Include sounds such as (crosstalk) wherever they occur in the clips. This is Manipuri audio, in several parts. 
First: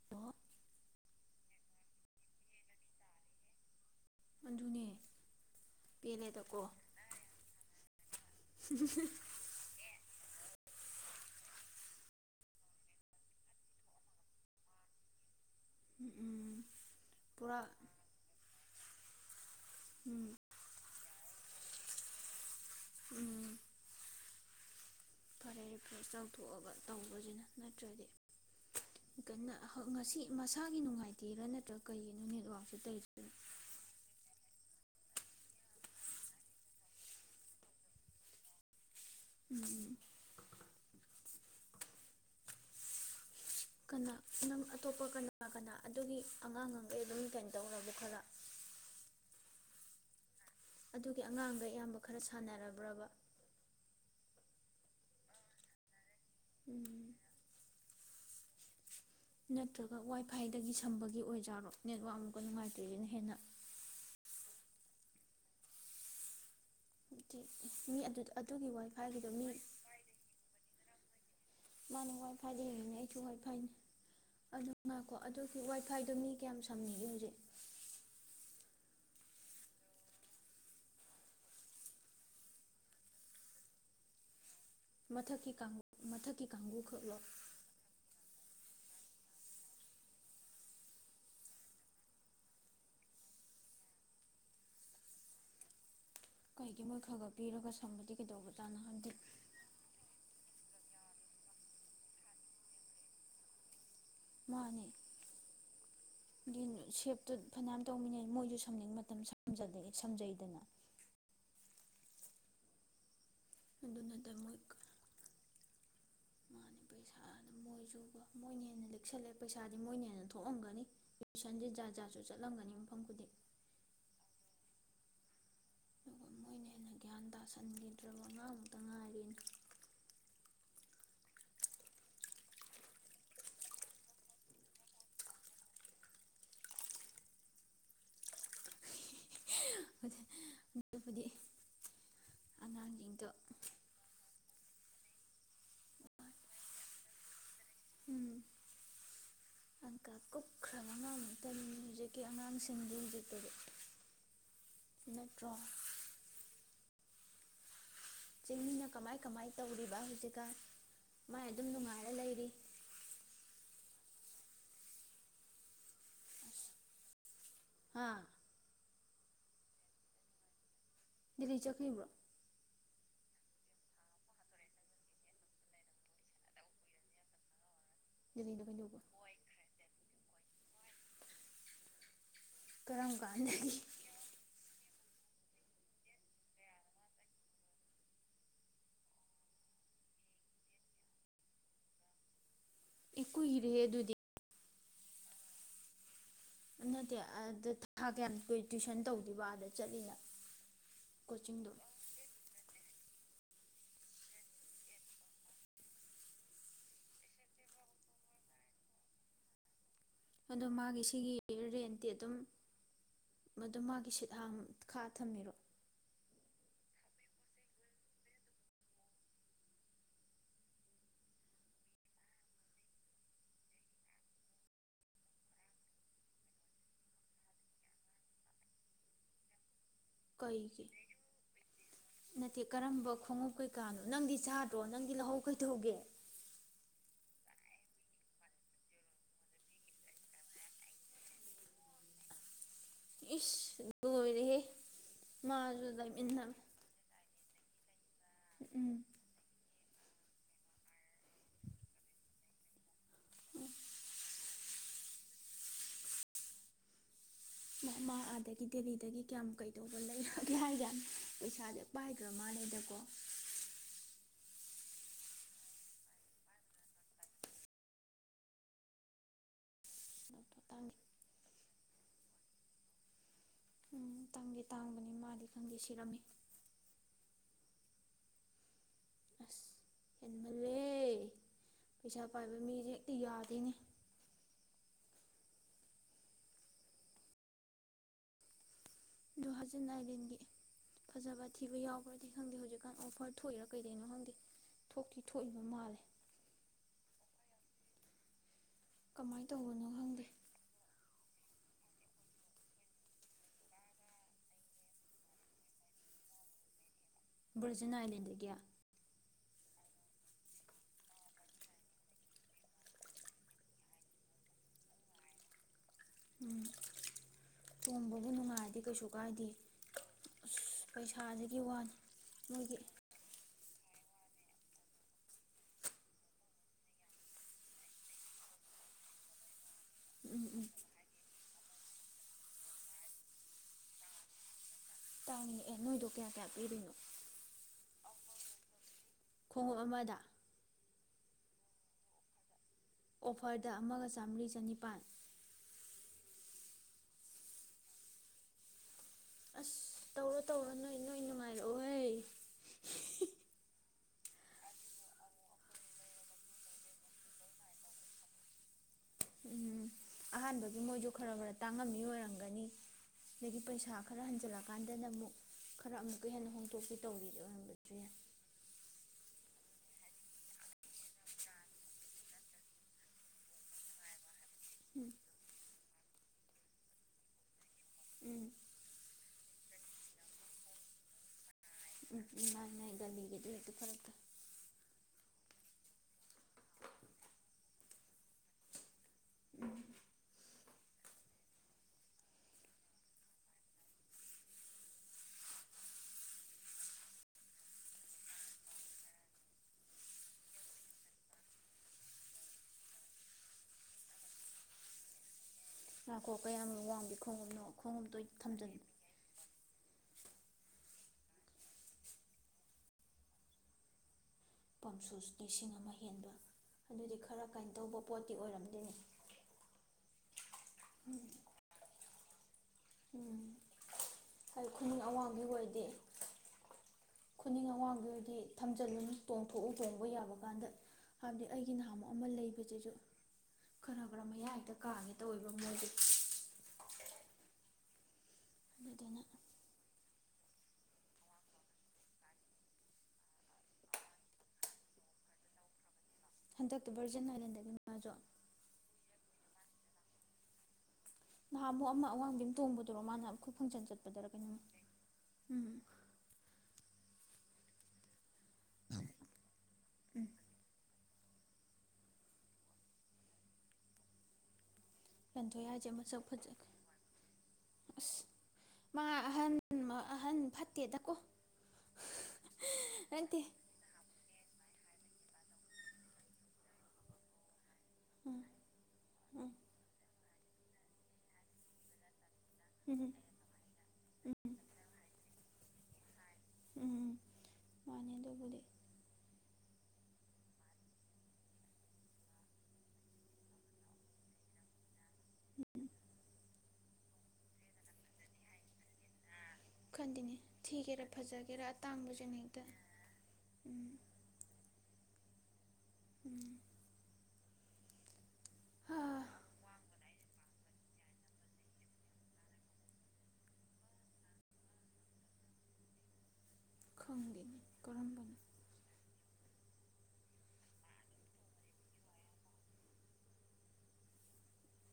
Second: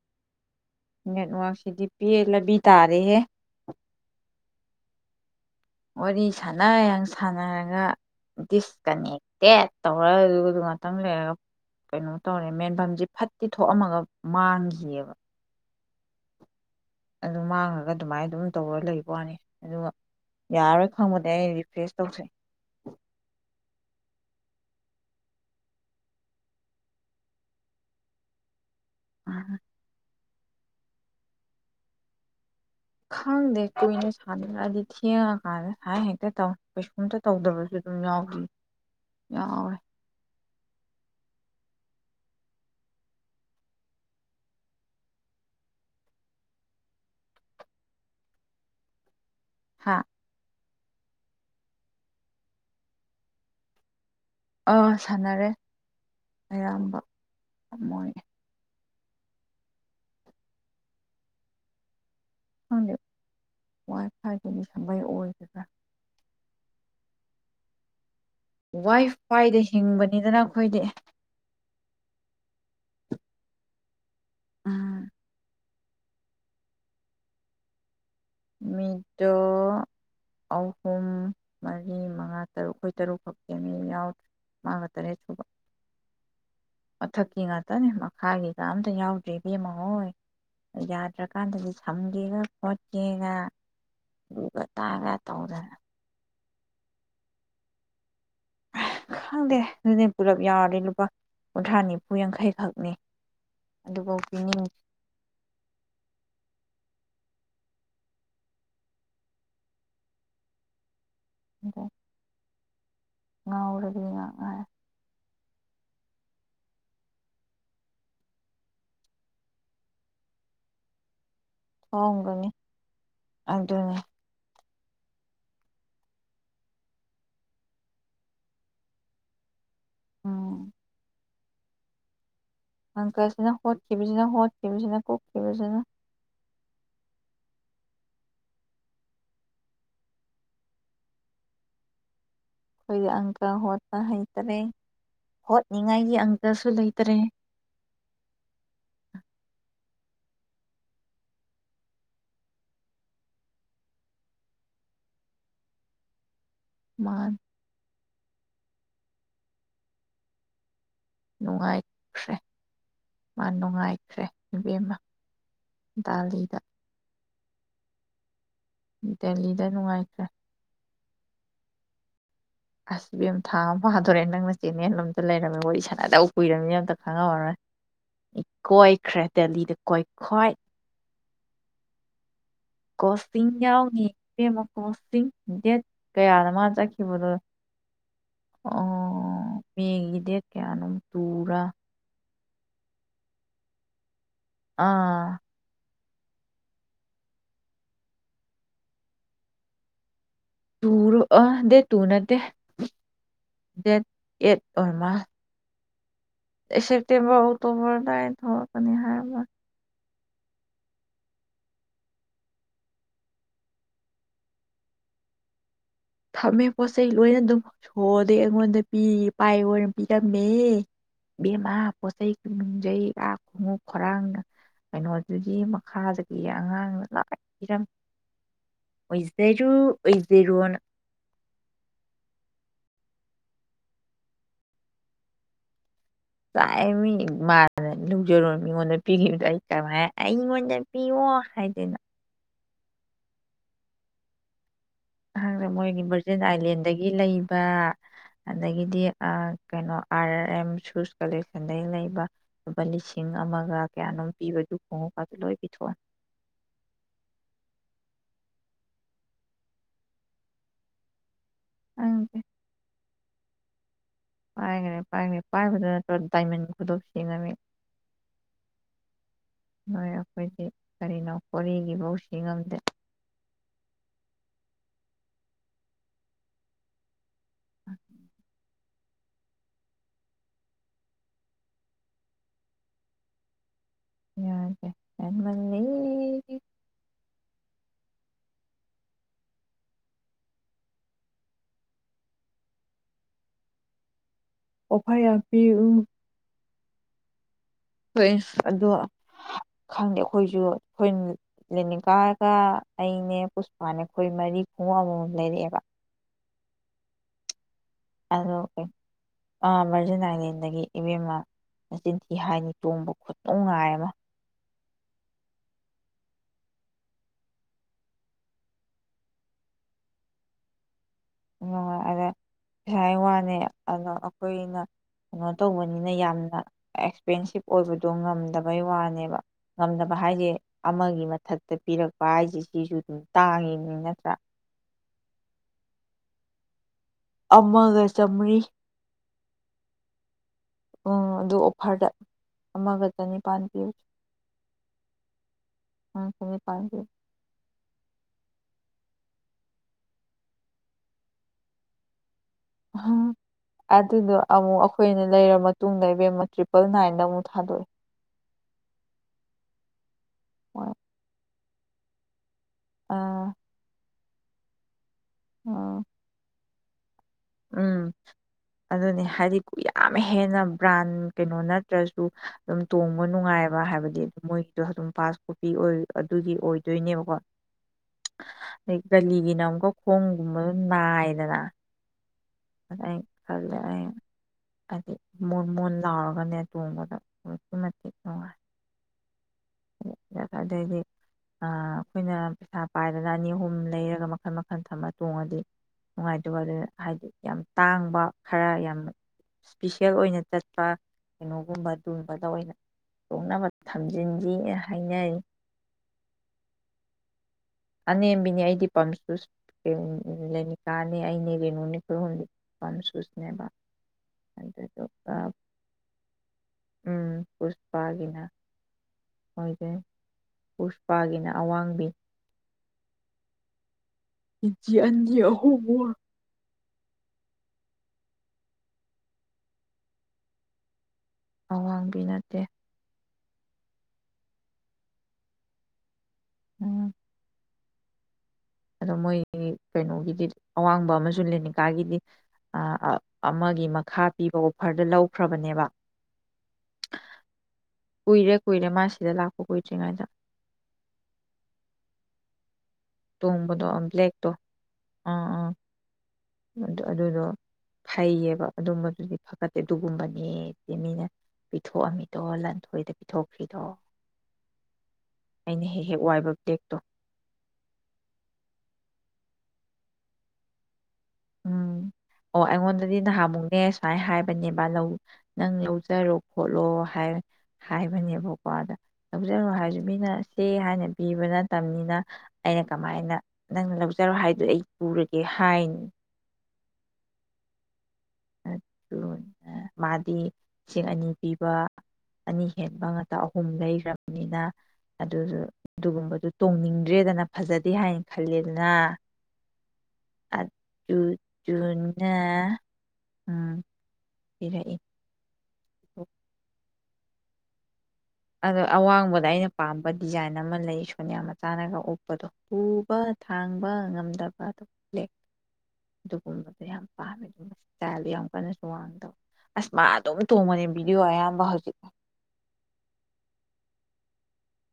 (unintelligible) ꯅꯦꯠꯋꯔꯛꯁꯤꯗꯤ ꯄꯦ ꯂꯝꯕꯤ ꯇꯥꯔꯦꯍꯦ ꯃꯗꯨꯅꯦ ꯋꯥꯔꯤ ꯁꯥꯟꯅ ꯌꯥꯡ ꯁꯥꯟꯅꯔꯒ ꯗꯤꯁꯀꯅꯦꯛ ꯑꯦ ꯇꯧꯔ ꯑꯗꯨꯗꯨ ꯉꯥꯛꯇꯪ ꯂꯩꯔꯒ ꯀꯩꯅꯣ ꯇꯧꯔꯦ ꯃꯦꯟꯐꯝꯁꯦ ꯐꯠꯇꯤ ꯊꯣꯛꯑꯝꯃꯒ ꯃꯥꯡꯈꯤꯑꯕ ꯎꯝ ꯎꯝ ꯑꯗꯨ ꯄꯨꯔꯥ ꯃꯥꯡꯉꯒ ꯑꯗꯨꯃꯥꯏꯅ ꯑꯗꯨꯝ ꯇꯧꯔ ꯂꯩꯕ ꯋꯥꯅꯤ ꯑꯗꯨꯒ ꯎꯝ ꯌꯥꯔꯣꯏ ꯈꯪꯕꯅꯦ ꯑꯩ ꯔꯤꯐ꯭ꯔꯦꯁ ꯇꯧꯖꯩ ꯎꯝ ꯐꯔꯦ ꯔꯤꯐꯔ ꯆꯥꯎꯊꯣꯛꯑꯒ ꯇꯧꯕꯁꯤꯅ ꯅꯠꯇ꯭ꯔꯗꯤ ꯉꯁꯤ ꯃꯁꯥꯒꯤ ꯅꯨꯡꯉꯥꯏꯇꯦꯔꯥ ꯅꯠꯇ꯭ꯔꯒ ꯀꯩꯒꯤꯅꯣ ꯅꯦꯠꯋꯥꯛꯁ ꯇꯧꯔꯤ ꯈꯪꯗꯦꯨ ꯏ ꯁꯗꯤ ꯊꯤ ꯀꯥ ꯊꯦ ꯄꯩ ꯇꯧꯗꯕꯁꯨ ꯑꯗꯨꯝ ꯌꯥꯎꯈꯤ ꯎꯝ ꯌꯥꯎꯋꯦ ꯎꯝ ꯀꯅꯥ ꯅꯪ ꯑꯇꯣꯞꯄ ꯀꯅꯥ ꯀꯅꯥ ꯑꯗꯨꯒꯤ ꯑꯉꯥꯡꯈꯩ ꯑꯗꯨꯝ ꯀꯩꯅꯣ ꯇꯧꯔꯕ ꯈꯔ ꯍꯥꯥ ꯑꯗꯨꯒꯤ ꯑꯉꯥꯡꯗ ꯑꯌꯥꯝꯕ ꯈꯔ ꯁꯥꯟꯅꯔꯕ꯭ꯔꯕ ꯑꯥ ꯁꯥꯟꯅꯔꯦ ꯑꯌꯥꯝꯕ ꯎꯝ ꯌꯥꯝꯃꯣꯏꯑꯦ ꯅꯠꯇ꯭ꯔꯒ ꯋꯥꯏ ꯐꯥꯏꯗꯒꯤ ꯁꯝꯕꯒꯤ ꯑꯣꯏꯖꯥꯔꯣ ꯅꯦꯠꯋꯥꯛ ꯑꯃꯨꯛꯀ ꯈꯪꯗꯦ ꯅꯨꯡꯉꯥꯏꯇ꯭ꯔꯤꯁꯤꯅ ꯍꯦꯟꯅ ꯋꯥꯏ ꯐꯥꯏꯗꯨꯗꯤ ꯁꯃꯩ ꯑꯣꯏꯒꯗ꯭ꯔꯥ ꯃꯤ ꯑꯗꯨꯗ ꯋꯥꯏ ꯐꯥꯏꯗ ꯍꯤꯡꯕꯅꯤꯗꯅ ꯑꯩꯈꯣꯏꯗꯤ ꯃꯥꯅꯦ ꯍꯏ ꯐ ꯌꯦꯡꯅꯦ ꯑꯩꯁꯨ ꯍꯏ ꯐꯩꯅꯦ ꯑꯗꯨ ꯎꯝ ꯉꯀꯣ ꯑꯗꯨ ꯋꯥꯏ ꯐꯥꯏꯗꯣ ꯃꯤ ꯀꯌꯥꯝ ꯁꯝꯃꯤꯒꯦ ꯍꯧꯖꯤꯛ ꯃꯤꯗꯣ ꯑꯍꯨꯝ ꯃꯔꯤ ꯃꯉꯥ ꯇꯔꯨꯛ ꯑꯩꯈꯣꯏ ꯇꯔꯨꯛ ꯐꯛꯛꯇꯅꯦ ꯌꯥꯎꯗ꯭ꯔꯦ ꯃꯥꯒ ꯇꯔꯦꯠ ꯁꯨꯕ ꯃꯊꯛꯀꯤ ꯀꯥꯡꯕꯨ ꯃꯊꯛꯀꯤ ꯀꯥꯡꯕꯨ ꯈꯛꯂꯣ ꯃꯊꯛꯀꯤ ꯉ ꯈꯛꯇꯅꯦ ꯃꯈꯥꯒꯤꯗ ꯑꯝꯇ ꯌꯥꯎꯗ꯭ꯔꯤ ꯕꯦꯝꯃ ꯍꯣꯏ ꯌꯥꯗ꯭ꯔꯀꯥꯟꯗꯗꯤ ꯁꯝꯒꯦꯒ ꯄꯣꯠ ꯆꯦꯒ ꯂꯨꯒ ꯇꯥꯒ ꯇꯧꯗꯅ ꯀꯩꯒꯤ ꯃꯣꯏ ꯈꯔ ꯈꯔ ꯄꯤꯔꯒ ꯁꯝꯕꯗꯤ ꯀꯩꯗꯧꯕꯅꯤ ꯈꯪꯗꯦ ꯑꯗꯨꯗꯤ ꯄꯨꯂꯞ ꯌꯥꯎꯔꯗꯤ ꯂꯨꯄꯥ ꯀꯨꯟꯊ꯭ꯔꯥ ꯅꯤꯐꯨ ꯌꯥꯡꯈꯩꯈꯛꯅꯤ ꯑꯗꯨꯕꯨ ꯃꯥꯅꯦ (inaudible) ꯁꯦꯞꯇꯨ ꯐꯅꯌꯥꯝ ꯇꯧꯃꯤꯅꯦ ꯃꯣꯏꯁꯨ ꯁꯝꯅꯤꯡꯕ ꯃꯇꯝ ꯁꯝꯖꯩꯗꯅ ꯎꯣ ꯉꯥꯛ ꯉꯥꯏꯔꯦ ꯑꯗꯨꯅꯗꯃꯛ ꯃꯥꯅꯦ ꯄꯩꯁꯥꯗ ꯃꯣꯏꯁꯨꯒ ꯃꯣꯏꯅ ꯍꯦꯟꯅ ꯂꯤꯛꯁꯜꯂꯦ ꯄꯩꯁꯥꯗꯤ ꯃꯣꯏꯅ ꯍꯦꯟꯅ ꯊꯣꯛꯑꯝꯒꯅꯤ ꯇꯏꯁꯟꯖꯤꯠ ꯖꯥ ꯖꯥꯁꯨ ꯆꯠꯂꯝꯒꯅꯤ ꯃꯐꯝ ꯈꯨꯗꯤꯡ ꯑꯗꯨ ꯑꯗꯨꯒ ꯃꯣꯏꯅ ꯍꯦꯟꯅ ꯒ꯭ꯌꯥꯟ ꯇꯥꯁꯟꯈꯤꯗ꯭ꯔꯕ ꯉꯉꯥꯡꯃꯨꯛꯇ ꯉꯥꯏꯔꯦꯅ ꯑ__ ꯑꯪꯀꯁꯤꯅ ꯍꯣꯠꯈꯤꯕꯁꯤꯅ ꯍꯣꯠꯈꯤꯕꯁꯤꯅ ꯀꯨꯞꯈꯤꯕꯁꯤꯅ꯫ ꯑꯍ (unintelligible) ꯗꯨꯕꯨꯗꯤ__ ꯈꯣꯏꯗꯤ ꯑꯪꯀ ꯍꯣꯠꯄ ꯍꯩꯇꯔꯦ ꯍꯣꯠꯅꯤꯉꯥꯏꯒꯤ ꯑꯪꯀꯁꯨ ꯂꯩꯇꯔꯦ꯫ ꯎꯝ__ (inaudible) ꯀ ꯀꯨꯞꯈ꯭ꯔꯕ ꯑꯉꯥꯡ ꯃꯇꯅꯤ ꯍꯧꯨꯖꯤꯛꯀꯤ ꯑꯉꯥꯡꯁꯤꯡꯗꯤ ꯍꯧꯖꯤꯛꯇꯗꯤ꯫ ꯅꯠꯇ꯭ꯔꯣ꯫ ꯃꯥꯟ__ ꯆꯤꯡꯃꯤꯅ ꯀꯃꯥꯏ ꯀꯃꯥꯏ ꯇꯧꯔꯤꯕ ꯍꯧꯖꯤꯛꯀꯥꯟ꯫ ꯃꯥꯏ ꯑꯗꯨꯝ ꯅꯨꯡꯉꯥꯏꯕ ꯅꯨꯡꯉꯥꯏꯔ ꯈ꯭ꯔꯦ꯫ ꯂꯩꯔꯤ ꯃꯥ ꯅꯨꯡꯉꯥꯏꯈ꯭ꯔꯦ ꯏꯕꯦꯝꯃ ꯗꯥꯂꯤꯗ꯫ ꯍꯥꯥ꯫ ꯗꯦꯜꯂꯤꯗ ꯅꯨꯡꯉꯥꯏꯈ꯭ꯔꯦ꯫ ꯗꯦꯜꯂꯤ ꯆꯠꯈ꯭ꯔꯤꯕ꯭ꯔꯣ꯫ ꯑꯁ ꯏꯕꯦꯝꯃ ꯊꯥ ꯑꯃ ꯐꯥꯗꯣꯔꯦ ꯅꯪꯅ ꯆꯦꯅꯦꯜ ꯑꯃꯗ ꯂꯩꯔꯝꯃꯤ ꯋꯥꯔꯤ ꯁꯥꯟꯅꯗꯕ ꯀꯨꯏꯔꯃꯤꯅ ꯑꯝꯇ ꯈꯉꯃꯔꯣꯏ꯫ ꯗꯦꯜꯂꯤꯗ ꯀꯩꯗꯧꯕ ꯏꯛꯀꯣꯏꯈ꯭ꯔꯦ ꯗꯦꯂꯤꯗ ꯀꯣꯏꯈꯣꯏ꯫ ꯀꯔꯝ ꯀꯣꯁꯇꯤꯡ ꯀꯥꯟꯗꯒꯤ ꯌꯥꯎꯅꯤ ꯏꯕꯦꯝꯃ ꯀꯣꯁꯆꯤꯡ ꯗꯦꯠ ꯀꯌꯥꯔ ꯃꯥ ꯆꯠꯈꯤꯕꯗꯣ꯫ ꯑꯣ ꯃꯦꯒꯤ ꯗꯦꯠ ꯀꯌꯥꯅꯣ ꯇꯨꯔꯥ꯫ ꯏꯍ ꯀꯨꯏꯔꯦꯍꯦ ꯑꯗꯨꯗꯤ꯫ ꯑꯥ__ ꯅꯠꯇꯦ ꯑꯗ ꯊꯥ ꯀꯌꯥꯝ ꯀꯨꯏ ꯇ꯭ꯋꯨꯨꯏꯁꯟ ꯇꯧꯗꯨꯏꯕ ꯑꯥꯗ ꯆꯠꯂꯤꯅ꯫ ꯇꯨꯔꯣ ꯑ ꯀꯣꯆꯤꯡꯗꯣ ꯗꯦ ꯇꯨ ꯅꯠꯇꯦ ꯗꯦꯠ ꯑꯦꯠ ꯑꯣꯏꯔꯃ__ ꯑꯩ ꯁꯦꯞꯇꯦꯝꯕꯔ ꯑꯣꯛꯇꯣꯕꯔ ꯗꯥꯏ ꯊꯣꯔꯛꯀꯅꯤ ꯍꯥꯏꯔꯒ꯫ ꯑꯗꯣ ꯃꯥꯒꯤ ꯁꯤꯒꯤ ꯔꯦꯟꯇꯤ ꯑꯗꯨꯝ__ ꯃꯗꯨ ꯃꯥꯒꯤ ꯁꯤꯠꯍꯥꯡ ꯈꯥ ꯊꯝꯃꯤꯔꯣ꯫ ꯊꯝꯃꯦ ꯄꯣꯠ ꯆꯩꯩ ꯂꯣꯏꯅ ꯗꯨꯝ ꯁꯣꯗꯤꯩ ꯑꯩꯉꯣꯟꯗ ꯄꯤ ꯄꯥꯏ ꯑꯣꯏꯅ ꯄꯤꯔꯝꯃꯦ꯫ ꯕꯦꯝꯃ ꯄꯣꯠꯆꯩ ꯅꯨꯡꯖꯩ ꯑꯥ ꯈꯣꯡꯎꯞ ꯈꯔꯥꯡꯅ__ ꯀꯩꯅꯣꯗꯨꯗꯤ ꯃꯈꯥꯗꯗꯒꯤ ꯑꯉꯥꯡꯅ ꯂꯥꯏ ꯄꯤꯔꯝ__ ꯑꯣꯏꯖꯔꯨ꯫ ꯑꯣꯏꯖꯔꯣꯅ ꯀꯩꯒꯤ꯫ ꯅꯠꯇꯦ ꯀꯔꯝꯕ ꯈꯣꯡꯎꯞ ꯀꯩꯀꯥꯅꯣ ꯅꯪꯗꯤ ꯆꯥꯗ꯭ꯔꯣ ꯅꯪꯗꯤ ꯂꯧꯍꯧ ꯀꯩꯗꯧꯒꯦ꯫ ꯆꯥꯏ ꯃꯤ ꯃꯥꯅ ꯂꯧꯖꯔꯣꯅ ꯃꯤꯉꯣꯟꯗ ꯄꯤꯒꯤꯕꯗꯣ ꯑꯩ ꯀꯃꯥꯏ ꯑꯩꯉꯣꯟꯗ__ ꯄꯤꯌꯣ ꯍꯥꯏꯗꯅ__ ꯏꯁ ꯂꯣꯏꯔꯦ ꯍꯦ ꯃꯥꯖꯨ ꯂꯩꯃꯤꯟꯅ__ ꯑꯗꯒꯤ ꯂꯩꯕ ꯎꯝ ꯑꯗꯒꯤꯗꯤ ꯑꯥ ꯀꯩꯅꯣ ꯑꯥꯔꯔ ꯑꯦꯝ ꯁꯨꯁ ꯀꯂꯦꯛꯁꯟꯗꯗꯒꯤ ꯂꯩꯕ ꯂꯨꯄꯥ ꯂꯤꯁꯤꯡ ꯑꯃꯒ ꯀꯌꯥꯅꯣꯝ ꯄꯤꯕꯗꯨ ꯈꯣꯡꯎꯞꯀꯗꯨ ꯂꯣꯏ ꯄꯤꯊꯣꯛꯑꯅꯤ ꯃ ꯃꯥ ꯑꯗꯒꯤ ꯗꯦꯜꯂꯤꯗꯒꯤ ꯀꯌꯥꯝ ꯀꯩꯗꯧꯕ ꯂꯩꯔꯒꯦ ꯍꯥꯏꯖꯥꯠꯅꯤ ꯄꯩꯁꯥꯗꯤ ꯄꯥꯏꯒ꯭ꯔ ꯈꯪꯗꯦ ꯃꯥꯅꯦꯗꯀꯣ ꯄꯥꯏꯒ꯭ꯔꯦ ꯄꯥꯏꯒ꯭ꯔꯦ ꯄꯥꯏꯕꯗꯨ ꯅꯠꯇ꯭ꯔ ꯗꯥꯏꯃꯟ ꯈꯨꯗꯣꯞ ꯁꯤꯅꯃꯤ ꯍꯣꯏꯔꯦ ꯑꯩꯈꯣꯏꯗꯤ ꯇꯥꯡ ꯀꯩꯅꯣ ꯀꯣꯔꯤꯒꯤꯐꯧ ꯁꯤ ꯉꯝꯗꯦ ꯎꯝ ꯇꯥꯡꯗꯤ ꯇꯥꯡꯕꯅꯤ ꯃꯥꯗꯤ ꯈꯪꯗꯦ ꯁꯤꯔꯝꯃꯤ ꯑꯁ ꯍꯦꯟꯃꯜꯂꯦ ꯄꯩꯁꯥ ꯄꯥꯏꯕ ꯃꯤꯖꯦ ꯍꯦꯛꯇ ꯌꯥꯗꯦꯅꯦ (unintelligible) ꯑꯦꯃꯜꯂꯤ ꯗꯨꯍꯥꯖꯟ ꯅꯥꯔꯦꯟꯒꯤ ꯐꯖꯕ ꯊꯤꯕ ꯌꯥꯎꯕ꯭ꯔꯗꯤ ꯈꯪꯗꯦ ꯍꯧꯖꯤꯛꯀꯥꯟ ꯑꯣꯐꯔ ꯊꯣꯛꯏꯔꯥ ꯀꯩꯗꯅꯣ ꯈꯪꯗꯦ ꯊꯣꯛꯇꯤ ꯑꯣꯐꯔ ꯌꯥꯝ ꯄꯤ ꯊꯣꯛꯏꯕ ꯎꯝ ꯃꯥꯜꯂꯦ ꯑꯗꯣ ꯀꯃꯥꯏꯅ ꯇꯧꯕꯅꯣ ꯈꯪꯗꯦ ꯑꯩꯈꯣꯏꯁꯨ ꯑꯩꯈꯣꯏ ꯂꯦꯅꯤꯡꯀꯥꯔꯒ ꯑꯩꯅꯦ ꯄꯨꯁꯄꯥꯅꯦ ꯑꯩꯈꯣꯏ ꯃꯔꯤ ꯈꯣꯡꯎꯞ ꯑꯃꯃꯝ ꯂꯩꯔꯛꯑꯦꯕ ꯕꯖꯅ ꯑ ꯑꯗ ꯑꯣꯀꯦ ꯃꯥꯔꯖꯦꯟ ꯑꯥꯏꯂꯦꯟꯗꯒꯤ ꯏꯕꯦꯝꯃ ꯃꯆꯤꯟꯊꯤ ꯍꯥꯏꯅꯤ ꯇꯣꯡꯕ ꯈꯣꯇꯣꯡ ꯉꯥꯏ ꯑꯃ ꯎꯝ ꯇꯣꯝꯕꯕꯨ ꯅꯨꯡꯉꯥꯏꯔꯗꯤ ꯀꯩꯁꯨ ꯀꯥꯏꯗꯦ ꯑꯁ ꯄꯩꯁꯥꯗꯒꯤ ꯋꯥꯅꯤ ꯃꯣꯏꯒꯤ ꯇꯥꯏ ꯋꯥꯅꯦ ꯑꯗꯣ ꯑꯩꯈꯣꯏꯅ ꯀꯩꯅꯣ ꯇꯧꯕꯅꯤꯅ ꯌꯥꯝꯅ ꯑꯦꯛꯁꯄꯦꯟꯁꯤꯞ ꯑꯣꯏꯕꯗꯣ ꯉꯝꯗꯕꯩ ꯋꯥꯅꯦꯕ ꯉꯝꯅꯕ ꯎꯝ ꯍꯥꯏꯁꯦ ꯎꯝ ꯑꯃꯒꯤ ꯃꯊꯛꯇ ꯄꯤꯔꯛꯄ ꯍꯥꯏꯁꯦ ꯁꯤꯁꯨ ꯑꯗꯨꯝ ꯇꯥꯡꯉꯤꯅꯤ ꯅꯠꯇ꯭ꯔꯥ ꯇꯥꯏ ꯑꯦꯣ ꯑꯣꯏꯗꯣ ꯀꯌꯥ ꯀꯌꯥ ꯄꯤꯗꯣꯏꯅꯣ ꯑꯃꯒ ꯆꯥꯝꯔꯤ ꯈꯣꯡꯎꯞ ꯑꯃꯗ ꯎ ꯑꯗꯨ ꯑꯣꯐꯔꯗ ꯑꯃꯒ ꯆꯅꯤꯄꯥꯜ ꯑꯣꯐꯔꯗ ꯄꯤꯌꯦ ꯑꯃꯒ ꯆꯥꯝꯃꯔꯤ ꯆꯅꯤꯄꯥꯟ ꯎꯝ ꯆ ꯄꯥꯏꯒꯦ ꯑꯁ ꯇꯧꯔꯣ ꯇꯧꯔꯣ ꯅꯣꯏ ꯅꯣꯏ ꯅꯨꯡꯉꯥꯏꯔꯛꯑꯣꯍꯣꯏ ꯍꯥ ꯑꯗꯨꯗꯣ ꯑꯃꯨꯛ ꯑꯩꯈꯣꯏꯅ ꯂꯩꯔꯕ ꯃꯇꯨꯡꯗ ꯏꯕꯦꯝꯃ ꯇ꯭ꯔꯤꯄꯜ ꯅꯥꯏꯟꯗ ꯑꯃꯨꯛ ꯊꯥꯗꯣꯛꯏꯦ ꯎꯝ ꯑꯍꯥꯟꯕꯒꯤ ꯃꯣꯏ ꯃꯣꯏꯁꯨ ꯈꯔ ꯈꯔ ꯇꯥꯡꯉꯝꯃꯤ ꯑꯣꯏꯔꯝꯒꯅꯤ ꯑꯥ ꯑꯗꯒꯤ ꯄꯩꯁꯥ ꯈꯔ ꯍꯟꯖꯤꯜꯂꯛꯀꯥꯟꯗꯅ ꯑꯃꯨꯛ ꯈꯔ ꯑꯥ ꯑꯃꯨꯛꯀ ꯍꯦꯟꯅ ꯍꯣꯡꯗꯣꯛꯄꯤ ꯇꯧꯔꯤꯗ ꯎꯝ ꯑꯗꯨꯅꯤ ꯍꯥꯏꯗꯤ ꯌꯥꯝ ꯍꯦꯟꯅ ꯕ꯭ꯔꯥꯟ ꯀꯩꯅꯣ ꯅꯠꯇ꯭ꯔꯁꯨ ꯑꯗꯨꯝ ꯇꯣꯡꯕ ꯅꯨꯡꯉꯥꯏꯕ ꯍꯥꯏꯕꯗꯤ ꯃꯣꯏꯒꯤꯗꯣ ꯑꯗꯨꯝ ꯎꯝ ꯄꯥꯁ ꯀꯣꯄꯤ ꯑꯗꯨꯒꯤ ꯑꯣꯏꯗꯣꯏꯅꯦꯕꯀꯣ ꯎꯝ ꯑꯗꯩ ꯗꯂꯤꯒꯤꯅ ꯑꯃꯨꯛꯀ ꯈꯣꯡꯒꯨꯝꯕ ꯅꯥꯏꯗꯅ ꯎ ꯅ ꯅ ꯑꯗ ꯑꯩ ꯔꯃꯤ ꯀꯗꯤ ꯈꯜꯂꯦ ꯐꯔꯛ ꯑꯩ ꯍꯥꯏꯗꯤ ꯃꯣꯟ ꯃꯣꯟ ꯂꯥꯎꯔꯒꯅꯦ ꯇꯣꯡꯕꯗ ꯑꯗꯨꯛꯀꯤ ꯃꯇꯤꯛ ꯅꯨꯡꯉꯥꯏ ꯎ ꯑꯗꯩꯗꯤ ꯑꯩꯈꯣꯏꯅ ꯄꯩꯁꯥ ꯄꯥꯏꯗꯅ ꯑꯅꯤ ꯑꯍꯨꯝ ꯂꯩꯔꯒ ꯃꯈꯟ ꯃꯈꯜ ꯊꯝꯃ ꯇꯣꯡꯉꯗꯤ ꯅꯨꯡꯉꯥꯏꯇꯕ ꯑꯗꯨꯅ ꯍꯥꯏꯗꯤ ꯌꯥꯝ ꯇꯥꯡꯕ ꯈꯔ ꯌꯥꯝ ꯏꯁꯄꯤꯁꯦꯜ ꯑꯣꯏꯅ ꯆꯠꯄ꯭ꯔ ꯀꯩꯅꯣꯒꯨꯝꯕ ꯑꯗꯨꯒꯨꯝꯕꯗ ꯑꯣꯏꯅ ꯁꯣꯡꯅꯕꯅꯕ ꯊꯝꯖꯤꯟꯁꯤ ꯍꯥꯏꯅꯩ ꯉꯥꯛꯈꯣꯡ ꯀꯌꯥꯃ ꯋꯥꯡꯒꯦ ꯈꯣꯡꯎꯝꯅꯣ ꯑꯅꯦꯝꯕꯤꯅꯤ ꯑꯩꯗꯤ ꯄꯥꯝꯁꯨꯁ ꯂꯅꯤꯀꯥꯅꯦ ꯑꯩꯅꯦ ꯔꯦꯅꯨꯅꯦ ꯈꯨꯔ ꯍꯨꯝ ꯁꯨꯁꯅꯦꯕ ꯄꯝꯁꯨ ꯑꯗꯨꯗꯨꯒ ꯂꯤꯁꯤꯡ ꯑꯃ ꯍꯦꯟꯕ ꯑꯗꯨꯗꯤ ꯈꯔ ꯀꯥꯏꯅ ꯇꯧꯕ ꯄꯣꯠꯇꯤ ꯑꯣꯏꯔꯝꯗꯣꯏꯅꯦ ꯍꯣꯏꯗꯤ ꯄꯨꯁꯄꯥꯒꯤꯅ ꯑꯋꯥꯡꯕꯤ ꯎꯝ ꯍꯣꯏ ꯏꯟꯆꯤ ꯈꯨꯅꯤꯡ ꯑꯅꯤ ꯑꯋꯥꯡꯕꯤ ꯑꯣꯏꯗꯦ ꯑꯍꯨꯝꯃꯨꯛ ꯈꯨꯅꯤꯡ ꯑꯋꯥꯡꯗꯨꯗꯤ ꯊꯝꯖꯤꯜꯂꯨ ꯆꯣꯡꯊꯣꯛꯎ ꯆꯣꯡꯕ ꯌꯥꯕ ꯀꯥꯟꯗ ꯍꯥꯏꯕꯗꯤ ꯑꯩꯒꯤ ꯅꯍꯥꯃꯨꯛ ꯑꯋꯥꯡꯕꯤ ꯑꯃ ꯅꯠꯇꯦ ꯂꯩꯕꯁꯤꯁꯨ ꯈꯔ ꯈꯔ ꯃꯌꯥ ꯍꯦꯛꯇ ꯀꯥꯉꯦ ꯇꯧꯕ꯭ꯔꯣ ꯃꯣꯏꯁ ꯎꯝ ꯑꯗꯣ ꯑꯗꯨꯗꯨꯅ ꯃꯣꯏ ꯀꯩꯅꯣꯒꯤꯗꯤ ꯑꯋꯥꯡꯕ ꯑꯃꯁꯨ ꯂꯦꯅꯤꯀꯥꯒꯤꯗꯤ ꯑꯃꯒꯤ ꯃꯈꯥ ꯄꯤꯕ ꯑꯣꯐꯔꯗ ꯂꯧꯈ꯭ꯔꯕꯅꯦꯕ ꯍꯟꯗꯛꯇ ꯚꯔꯖꯟ ꯑꯥꯏꯂꯦꯟꯗꯒꯤ ꯃꯥꯁꯨꯣ ꯀꯨꯏꯔꯦ ꯀꯨꯏꯔꯦ ꯃꯥ ꯁꯤꯗ ꯂꯥꯛꯄ ꯀꯨꯏꯗ꯭ꯔꯤꯉꯩꯗ ꯅꯍꯥꯃꯨꯛ ꯑꯃ ꯑꯋꯥꯡꯕ ꯑꯃ ꯇꯣꯡꯕꯗꯨꯔꯣ ꯃꯥꯅ ꯑꯩꯈꯣꯏ ꯇꯣꯡꯕꯗꯣ ꯐꯪꯁꯟ ꯆꯠꯄꯗꯔ ꯕ꯭ꯂꯦꯛꯇꯣ ꯀꯩꯅꯣꯝꯃ ꯎꯝ ꯑꯗꯨ ꯑꯗꯨꯗꯣ ꯐꯩꯌꯦꯕ ꯑꯗꯨꯝꯕꯗꯨꯗꯤ ꯐꯒꯠꯇꯦ ꯑꯗꯨꯒꯨꯝꯕꯅꯦꯇꯦ ꯃꯤꯅ ꯄꯤꯊꯣꯛꯑꯝꯃꯤꯗꯣ ꯂꯟꯊꯣꯏꯗ ꯄꯤꯊꯣꯛꯈ꯭ꯔꯤꯗꯣ ꯀꯟꯗꯣꯏ ꯑꯩꯅ ꯌꯥꯁꯦ ꯍꯦꯛ ꯍꯦꯛ ꯃꯁꯛ ꯋꯥꯏꯕ ꯐꯖꯩ ꯕ꯭ꯂꯦꯛꯇꯣ ꯑꯁ ꯃꯥ ꯑꯍꯟ ꯑꯍꯟ ꯐꯠꯇꯦꯗ ꯀꯣ ꯎꯝ ꯑꯣ ꯑꯩꯉꯣꯟꯗꯗꯤ ꯅꯍꯥꯃꯨꯛꯅꯦ ꯁꯨꯃꯥꯏꯅ ꯍꯥꯏꯕꯅꯦꯕ ꯅꯪ ꯂꯧꯖꯔꯣ ꯈꯣꯠꯂꯣ ꯍꯥꯏ ꯎꯝ ꯍꯥꯏꯕꯅꯦꯕꯀꯣ ꯑꯗ ꯂꯧꯖꯅꯨ ꯍꯥꯏꯔꯁꯨ ꯃꯤꯅ ꯁꯦ ꯍꯥꯏꯅ ꯄꯤꯕ ꯅꯠꯇꯕꯅꯤꯅ ꯑꯩꯅ ꯎꯝ ꯀꯃꯥꯏꯅ ꯅꯪ ꯂꯧꯖꯔꯣ ꯍꯥꯏꯗꯨꯣ ꯑꯩ ꯄꯨꯔꯒꯦ ꯍꯥꯏꯅꯤ ꯎꯝ ꯃꯥꯅꯤ ꯑꯗꯨꯕꯨꯗꯤ ꯃꯥꯗꯤ ꯏꯁꯤꯡ ꯑꯅꯤ ꯄꯤꯕ ꯑꯅꯤ ꯍꯦꯟꯕ ꯉꯥꯛꯇ ꯑꯍꯨꯝ ꯂꯩꯈ꯭ꯔꯕꯅꯤꯅ ꯑꯗꯨꯗꯨ ꯑꯗꯨꯒꯨꯝꯕꯗꯨ ꯇꯣꯡꯅꯤꯡꯗ꯭ꯔꯦꯗꯅ ꯐꯖꯗꯦ ꯍꯥꯏꯅ ꯈꯜꯂꯦꯗꯅ ꯈꯟꯗꯤꯅꯦ ꯊꯤꯒꯦꯔꯥ ꯐꯖꯒꯦꯔꯥ ꯑꯗꯨꯗꯨꯅ ꯑꯇꯥꯡꯕꯁꯤꯅ ꯍ‌ꯦꯛꯇ ꯎꯝ ꯄꯤꯔꯛꯏ ꯎꯝ ꯑꯗꯣ ꯍꯥ ꯑꯋꯥꯡꯕꯗ ꯑꯩꯅ ꯄꯥꯝꯕ ꯗꯤꯖꯥꯏꯟ ꯑꯃ ꯂꯩ ꯁꯣꯅꯤꯌꯥ ꯃꯆꯥꯅꯒ ꯑꯣꯞꯄꯗꯣ ꯄꯨꯕ ꯊꯥꯡꯕ ꯉꯝꯗꯕ ꯑ ꯑꯗꯨꯒꯨꯝꯕꯗꯣ ꯌꯥꯝ ꯄꯥꯝꯃꯦ ꯈꯪꯗꯦꯅꯦ ꯑꯗꯨꯒꯥꯏꯗ ꯀꯔꯝꯕꯅꯣ ꯌꯥꯝ ꯀꯟꯅꯁꯨ ꯋꯥꯡꯗꯕ ꯑꯁꯃ ꯑꯗꯨꯝ ꯇꯣꯡꯉꯅꯤ ꯚꯤꯗꯤꯑꯣ ꯑꯌꯥꯝꯕ ꯍꯧꯖꯤꯛ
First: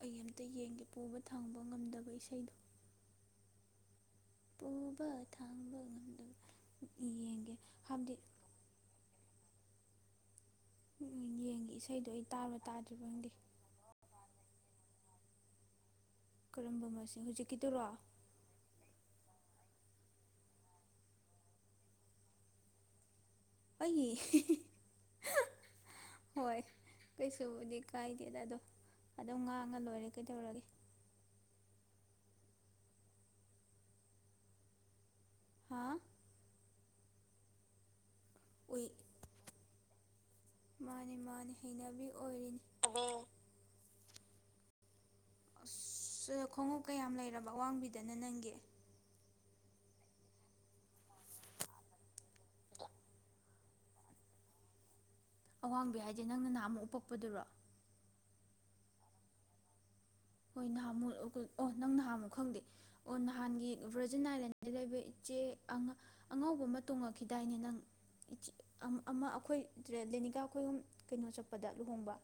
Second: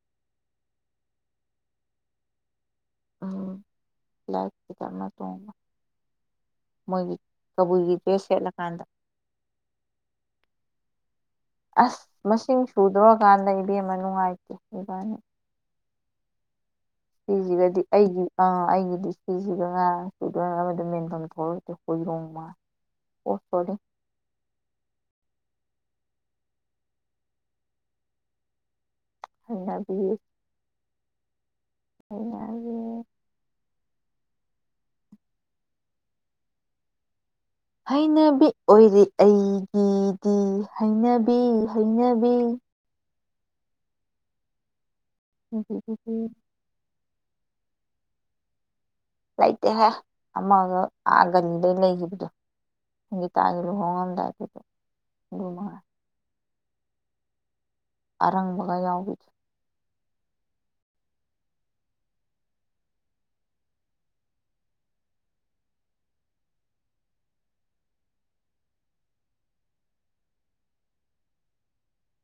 ꯑꯩ ꯑꯃꯝꯇ ꯌꯦꯡꯒꯦ ꯄꯨꯕ ꯊꯥꯡꯕ ꯉꯝꯗꯕ ꯏꯁꯩꯗꯣ ꯑ ꯂꯥꯏꯛꯁꯤ ꯇꯞꯅ ꯄꯨꯕ ꯇꯣꯡꯕ ꯊꯥꯡꯕ ꯉꯝꯗꯕ ꯃꯣꯏꯒꯤ ꯌꯦꯡꯒꯦ ꯀꯕꯨꯏꯒꯤ ꯗ꯭ꯔꯦꯁ ꯍꯥꯏꯕꯗꯤ ꯁꯦꯠꯂꯀꯥꯟꯗ ꯌꯦꯡꯒꯦ ꯑꯁ ꯏꯁꯩꯗꯣ ꯑꯩ ꯇꯥꯕ꯭ꯔꯥ ꯃꯁꯤꯡ ꯇꯥꯗ꯭ꯔꯤꯕ ꯈꯪꯗꯦ ꯁꯨꯗꯣꯔꯀꯥꯟꯗ ꯏꯕꯦꯝꯅ ꯅꯨꯡꯉꯥꯏꯇꯦ ꯕꯕꯥꯅ ꯀꯔꯝꯕ ꯑꯁꯤ ꯁꯤꯁꯤꯒꯗꯤ ꯑꯩꯒꯤ ꯑ ꯑꯩꯒꯤꯗꯤ ꯁꯤꯁꯤꯒ ꯉꯥ ꯁꯗꯣꯏꯅꯕꯗ ꯃꯦꯟꯐꯝ ꯊꯣꯛꯔꯛꯇꯦ ꯍꯣꯏꯔꯣꯡ ꯃꯥ ꯑꯣꯐꯗꫭ (inaudible) ꯍꯣꯏ ꯀꯩꯁꯨꯕꯨꯗꯤ ꯀꯥꯏꯗꯦ ꯑꯗꯣ ꯑꯗꯨꯝ ꯉꯥꯡꯉ ꯍꯩꯅꯕꯤ ꯂꯣꯏꯔꯦ ꯀꯩꯗꯧꯔꯒꯦ ꯀꯩꯍꯥꯏꯒ‌‌ꯦ ꯍꯥꯥ ꯍꯩꯅꯕꯤ ꯎꯏ ꯑꯣꯏꯔꯤ ꯑꯩꯒꯤꯗꯤ ꯍꯩꯅꯕꯤ ꯍꯩꯅꯕꯤ ꯕꯤ ꯑꯁ ꯈꯣꯡꯎꯞ ꯀꯌꯥꯝ ꯂꯩꯔꯕ ꯑꯋꯥꯡꯕꯤꯗꯅ ꯅꯪꯒꯤ ꯂꯩꯇꯦꯍ ꯑꯃꯒ ꯑꯥꯒꯅꯤꯗ ꯂꯩꯈꯤꯕꯗꯣ ꯒꯤ ꯇꯥꯡꯒꯤ ꯂꫭꯍꯣꯡꯉꯝꯗꯥꯏꯗ ꯑꯋꯥꯡꯕꯤ ꯍꯥꯏꯖꯦ ꯅꯪꯅ ꯅꯍꯥꯟꯃꯨꯛ ꯎꯄꯛꯄꯗꯨꯔꯣ ꯑꯔꯪꯕꯒ ꯌꯥꯎꯕꯤ ꯍꯣꯏ ꯅꯍꯥꯟꯃꯨꯛ ꯑꯣꯀꯣꯠ ꯑꯣ ꯅꯪ ꯅꯍꯥꯃꯨꯛ ꯈꯪꯗꯦ ꯑꯣ ꯅꯍꯥꯟꯒꯤ ꯕ꯭ꯔꯖꯤꯟ ꯑꯥꯏꯂꯦꯟꯗꯩ ꯂꯩꯕ ꯏꯆꯦ ꯑꯉꯥꯡ ꯑꯉꯧꯕ ꯑꯃ ꯇꯣꯡꯉꯛꯈꯤꯗꯥꯏꯅꯦ ꯅꯪ ꯏꯆꯦ ꯑꯝ ꯑꯃ ꯑꯩꯈꯣꯏ ꯗ꯭ꯔꯦ ꯂꯦꯅꯤꯀꯥ ꯑꯈꯣꯏ ꯑꯍꯨꯝ ꯀꯩꯅꯣ ꯆꯠꯄꯗ ꯂꯨꯍꯣꯡꯕ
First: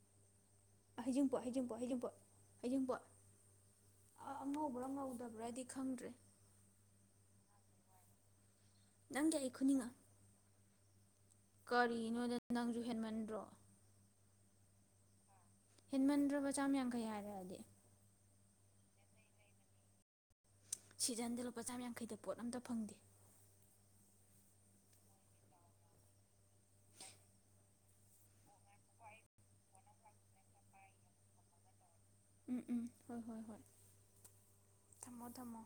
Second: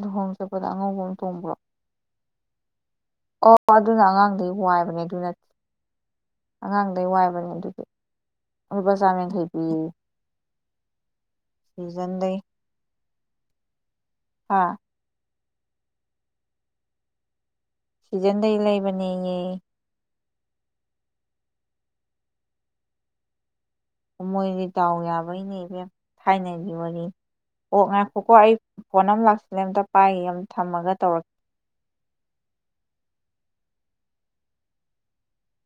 ꯂꯨꯍꫭꯡ ꯆꯠꯄꯗ ꯑꯉꯧ ꯍꯩꯖꯤꯡꯄꯣꯠ ꯍꯩꯖꯤꯡꯄꯣꯠ ꯍꯩꯖꯤꯡꯄꯣꯠ ꯍꯩꯖꯤꯡꯄꯣꯠ ꯑꯣ ꯑꯗꯨꯅ ꯑꯉꯥꯡꯗꯩ ꯑꯉꯧꯕ꯭ꯔꯥ ꯋꯥꯏꯕꯅꯦ ꯑꯗꯨ ꯅꯠ ꯉꯧꯗꯕ꯭ꯔꯥꯗꯤ ꯈꯪꯗ꯭ꯔꯦ ꯑꯉꯥꯡꯗꯩ ꯋꯥꯏꯕꯅꯦ ꯑꯗꯨꯗꯤ ꯂꯨꯄꯥ ꯅꯪꯒꯤ ꯆꯥꯝꯌꯥꯡꯈꯩ ꯑꯩ ꯄꯤꯑꯌꯦ ꯈꯨꯅꯤꯡꯉꯛ ꯀꯔꯤꯅꯣꯗ ꯁꯤꯖꯟꯗꯩ ꯅꯪꯖꯨ ꯍꯦꯟꯃꯟꯗ꯭ꯔꯣ ꯍꯥ ꯍꯦꯟꯃꯟꯗ꯭ꯔꯕ ꯆꯥꯝ ꯌꯥꯡꯈꯩ ꯍꯥꯏꯔꯛꯑꯗꯤ ꯁꯤꯖꯟꯗꯩ ꯂꯩꯕꯅꯦꯌꯦ ꯁꯤꯖꯟꯗ ꯂꯨꯄꯥ ꯆꯥꯝꯌꯥꯡꯈꯩꯗ ꯄꯣꯠ ꯑꯝꯇ ꯐꯪꯗꯦ ꯃꯣꯏꯗꯤ ꯗꯥꯥꯎ ꯌꯥꯕꯩꯅꯦ ꯏꯕꯦꯝ ꯊꯥꯏꯅꯒꯤ ꯋꯥꯔꯤ ꯑꯣ ꯉꯥꯏꯈꯣꯀꯣ ꯑꯩ ꯐꯣꯟ ꯑꯃ ꯂꯥꯛꯁꯤꯜꯂꯦ ꯑꯝꯇ ꯄꯥꯏꯒꯤꯒꯦ ꯑꯃꯨꯛ ꯊꯝꯃꯒ ꯇꯧꯔꯛ ꯎꯝ ꯎꯝ ꯍꯣꯏ ꯍꯣꯏ ꯍꯣꯏ ꯊꯝꯃꯣ ꯊꯝꯃꯣ